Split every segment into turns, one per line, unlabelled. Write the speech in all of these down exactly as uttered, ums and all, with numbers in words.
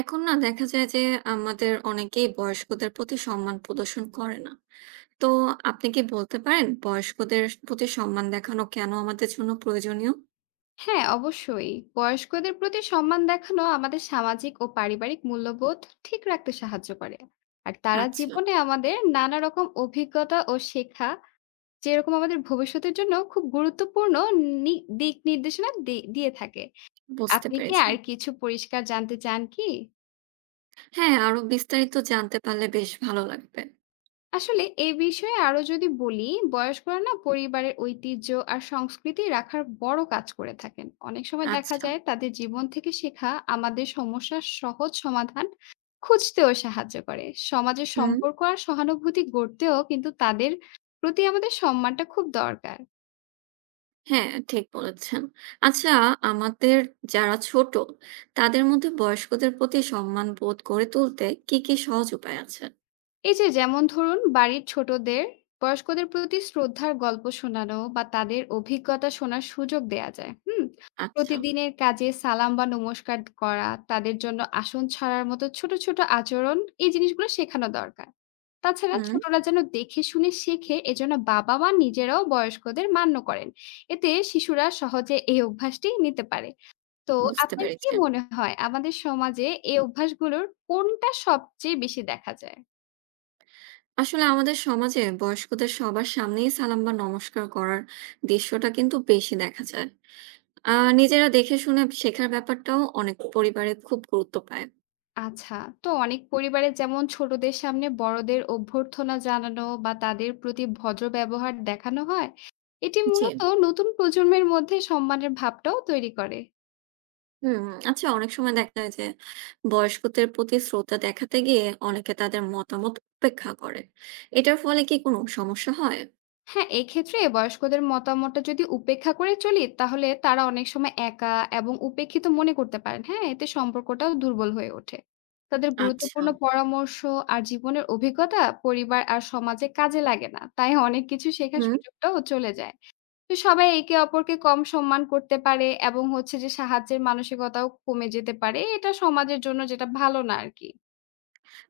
এখন না দেখা যায় যে আমাদের অনেকেই বয়স্কদের প্রতি সম্মান প্রদর্শন করে না। তো আপনি কি বলতে পারেন বয়স্কদের প্রতি সম্মান দেখানো কেন আমাদের জন্য প্রয়োজনীয়?
হ্যাঁ, অবশ্যই। বয়স্কদের প্রতি সম্মান দেখানো আমাদের সামাজিক ও পারিবারিক মূল্যবোধ ঠিক রাখতে সাহায্য করে। আর তারা
আচ্ছা,
জীবনে আমাদের নানা রকম অভিজ্ঞতা ও শেখা, যেরকম আমাদের ভবিষ্যতের জন্য খুব গুরুত্বপূর্ণ নি দিক নির্দেশনা দি দিয়ে থাকে।
বুঝতে
আপনি কি
পেরেছি।
আর কিছু পরিষ্কার জানতে চান কি?
হ্যাঁ, আরো বিস্তারিত জানতে পারলে বেশ ভালো লাগবে।
আসলে এই বিষয়ে আরো যদি বলি, বয়স্করা না পরিবারের ঐতিহ্য আর সংস্কৃতি রাখার বড় কাজ করে থাকেন। অনেক সময় দেখা
আচ্ছা,
যায় তাদের জীবন থেকে শেখা আমাদের সমস্যার সহজ সমাধান খুঁজতেও সাহায্য করে। সমাজের
হুম,
সম্পর্ক আর সহানুভূতি গড়তেও কিন্তু তাদের প্রতি আমাদের সম্মানটা খুব দরকার।
হ্যাঁ, ঠিক বলেছেন। আচ্ছা, আমাদের যারা ছোট তাদের মধ্যে বয়স্কদের প্রতি সম্মান বোধ গড়ে তুলতে কি, কি সহজ উপায় আছে?
এই যে যেমন ধরুন, বাড়ির ছোটদের বয়স্কদের প্রতি শ্রদ্ধার গল্প শোনানো বা তাদের অভিজ্ঞতা শোনার সুযোগ দেয়া যায়। হুম,
আচ্ছা,
প্রতিদিনের কাজে সালাম বা নমস্কার করা, তাদের জন্য আসন ছাড়ার মতো ছোট ছোট আচরণ, এই জিনিসগুলো শেখানো দরকার। তাছাড়া
হুম,
ছোটরা যেন দেখে শুনে শেখে এজন্য বাবা মা নিজেরাও বয়স্কদের মান্য করেন। এতে শিশুরা সহজে এই অভ্যাসটি নিতে পারে। তো
বুঝতে
আপনার কি
পেরেছি।
মনে হয়, আমাদের সমাজে এই অভ্যাসগুলোর কোনটা সবচেয়ে বেশি দেখা যায়?
আসলে আমাদের সমাজে বয়স্কদের সবার সামনেই সালাম বা নমস্কার করার দৃশ্যটা কিন্তু বেশি দেখা যায়। আহ নিজেরা দেখে শুনে শেখার ব্যাপারটাও অনেক পরিবারে খুব গুরুত্ব পায়।
আচ্ছা। তো অনেক পরিবারে যেমন ছোটদের সামনে বড়দের অভ্যর্থনা জানানো বা তাদের প্রতি ভদ্র ব্যবহার দেখানো হয়। এটি
জি।
মূলত নতুন প্রজন্মের মধ্যে সম্মানের ভাবটাও তৈরি করে।
হুম। আচ্ছা, অনেক সময় দেখা যায় যে বয়স্কদের প্রতি শ্রদ্ধা দেখাতে গিয়ে অনেকে তাদের মতামত উপেক্ষা করে। এটার ফলে কি কোনো সমস্যা হয়?
হ্যাঁ, এক্ষেত্রে বয়স্কদের মতামতটা যদি উপেক্ষা করে চলি, তাহলে তারা অনেক সময় একা এবং উপেক্ষিত মনে করতে পারেন। হ্যাঁ, এতে সম্পর্কটাও দুর্বল হয়ে ওঠে। তাদের
আচ্ছা।
গুরুত্বপূর্ণ পরামর্শ আর জীবনের অভিজ্ঞতা পরিবার আর সমাজে কাজে লাগে না। তাই অনেক কিছু শেখার
হুম।
সুযোগটাও চলে যায়। তো সবাই একে অপরকে কম সম্মান করতে পারে এবং হচ্ছে যে সাহায্যের মানসিকতাও কমে যেতে পারে। এটা সমাজের জন্য যেটা ভালো না আরকি।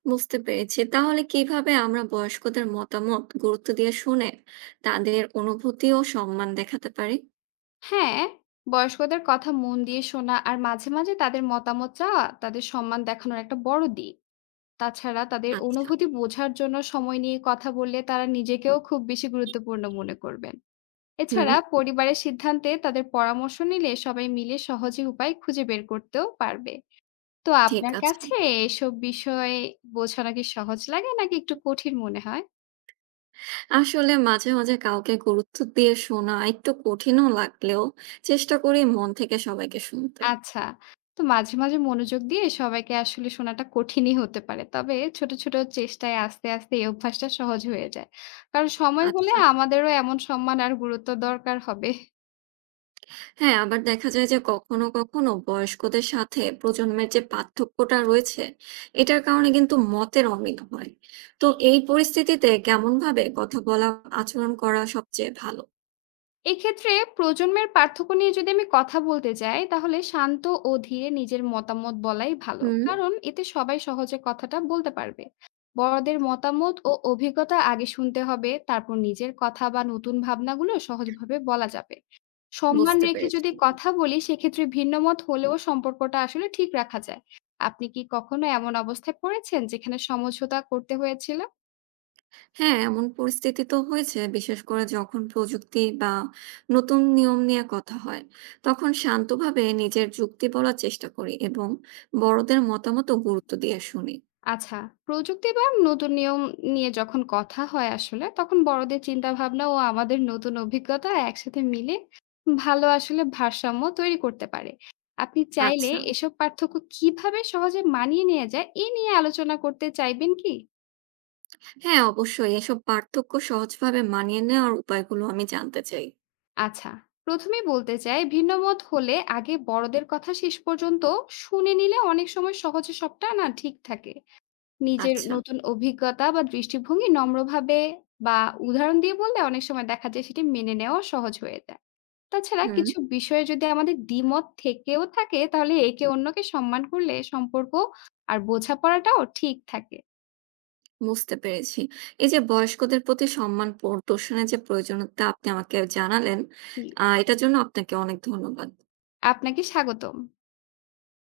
বুঝতে পেরেছি। তাহলে কিভাবে আমরা বয়স্কদের মতামত গুরুত্ব দিয়ে শুনে তাদের অনুভূতি ও সম্মান দেখাতে পারি?
হ্যাঁ, বয়স্কদের কথা মন দিয়ে শোনা আর মাঝে, মাঝে তাদের মতামত চাওয়া তাদের সম্মান দেখানোর একটা বড় দিক। তাছাড়া তাদের
আচ্ছা।
অনুভূতি বোঝার জন্য সময় নিয়ে কথা বললে তারা নিজেকেও খুব বেশি গুরুত্বপূর্ণ মনে করবেন।
হুম।
এছাড়া পরিবারের সিদ্ধান্তে তাদের পরামর্শ নিলে সবাই মিলে সহজে উপায় খুঁজে বের করতেও পারবে। তো
ঠিক
আপনার
আছে।
কাছে এসব বিষয় বোঝানো কি সহজ লাগে নাকি একটু কঠিন মনে হয়?
আসলে মাঝে, মাঝে কাউকে গুরুত্ব দিয়ে শোনা একটু কঠিনও লাগলেও চেষ্টা করি মন থেকে সবাইকে শুনতে।
আচ্ছা। তো মাঝে, মাঝে মনোযোগ দিয়ে সবাইকে আসলে শোনাটা কঠিনই হতে পারে। তবে ছোট, ছোট চেষ্টায় আস্তে, আস্তে এই অভ্যাসটা সহজ হয়ে যায়। কারণ সময় হলে
আচ্ছা।
আমাদেরও এমন সম্মান আর গুরুত্ব দরকার হবে।
হ্যাঁ, আবার দেখা যায় যে কখনো, কখনো বয়স্কদের সাথে প্রজন্মের যে পার্থক্যটা রয়েছে, এটার কারণে কিন্তু মতের অমিল হয়। তো এই পরিস্থিতিতে কেমনভাবে কথা বলা, আচরণ করা সবচেয়ে ভালো?
এক্ষেত্রে প্রজন্মের পার্থক্য নিয়ে যদি আমি কথা বলতে যাই, তাহলে শান্ত ও ধীরে নিজের মতামত বলাই ভালো।
হুম,
কারণ এতে সবাই সহজে কথাটা বলতে পারবে। বড়দের মতামত ও অভিজ্ঞতা আগে শুনতে হবে, তারপর নিজের কথা বা নতুন ভাবনাগুলো সহজভাবে বলা যাবে। সম্মান
বুঝতে
রেখে
পেরেছি।
যদি কথা বলি, সেক্ষেত্রে ভিন্নমত হলেও সম্পর্কটা আসলে ঠিক রাখা যায়। আপনি কি কখনো এমন অবস্থায় পড়েছেন যেখানে সমঝোতা করতে হয়েছিল?
হ্যাঁ, এমন পরিস্থিতি তো হয়েছে। বিশেষ করে যখন প্রযুক্তি বা নতুন নিয়ম নিয়ে কথা হয়, তখন শান্তভাবে নিজের যুক্তি বলার চেষ্টা করি এবং বড়দের মতামতও গুরুত্ব দিয়ে শুনি।
আচ্ছা, প্রযুক্তি বা নতুন নিয়ম নিয়ে যখন কথা হয় আসলে, তখন বড়দের চিন্তাভাবনা ও আমাদের নতুন অভিজ্ঞতা একসাথে মিলে ভালো আসলে ভারসাম্য তৈরি করতে পারে। আপনি চাইলে
আচ্ছা,
এসব পার্থক্য কিভাবে সহজে মানিয়ে নেয়া যায়, এ নিয়ে আলোচনা করতে চাইবেন কি?
হ্যাঁ, অবশ্যই এসব পার্থক্য সহজভাবে মানিয়ে নেওয়ার উপায়গুলো আমি জানতে চাই।
আচ্ছা, প্রথম এই বলতে চাই, ভিন্নমত হলে আগে বড়দের কথা শেষ পর্যন্ত শুনে নিলে অনেক সময় সহজে সবটা না ঠিক থাকে। নিজের
আচ্ছা,
নতুন অভিজ্ঞতা বা দৃষ্টিভঙ্গি নম্রভাবে বা উদাহরণ দিয়ে বললে অনেক সময় দেখা যায় সেটি মেনে নেওয়া সহজ হয়ে যায়। তাছাড়া
হুম,
কিছু বিষয়ে যদি আমাদের দ্বিমত থেকেও থাকে তাহলে একে অন্যকে সম্মান করলে সম্পর্ক আর বোঝাপড়াটাও ঠিক থাকে।
বুঝতে পেরেছি। এই যে বয়স্কদের প্রতি সম্মান প্রদর্শনের যে প্রয়োজনীয়তা আপনি আমাকে জানালেন,
জি,
আ এটার জন্য আপনাকে অনেক ধন্যবাদ।
আপনাকে স্বাগতম।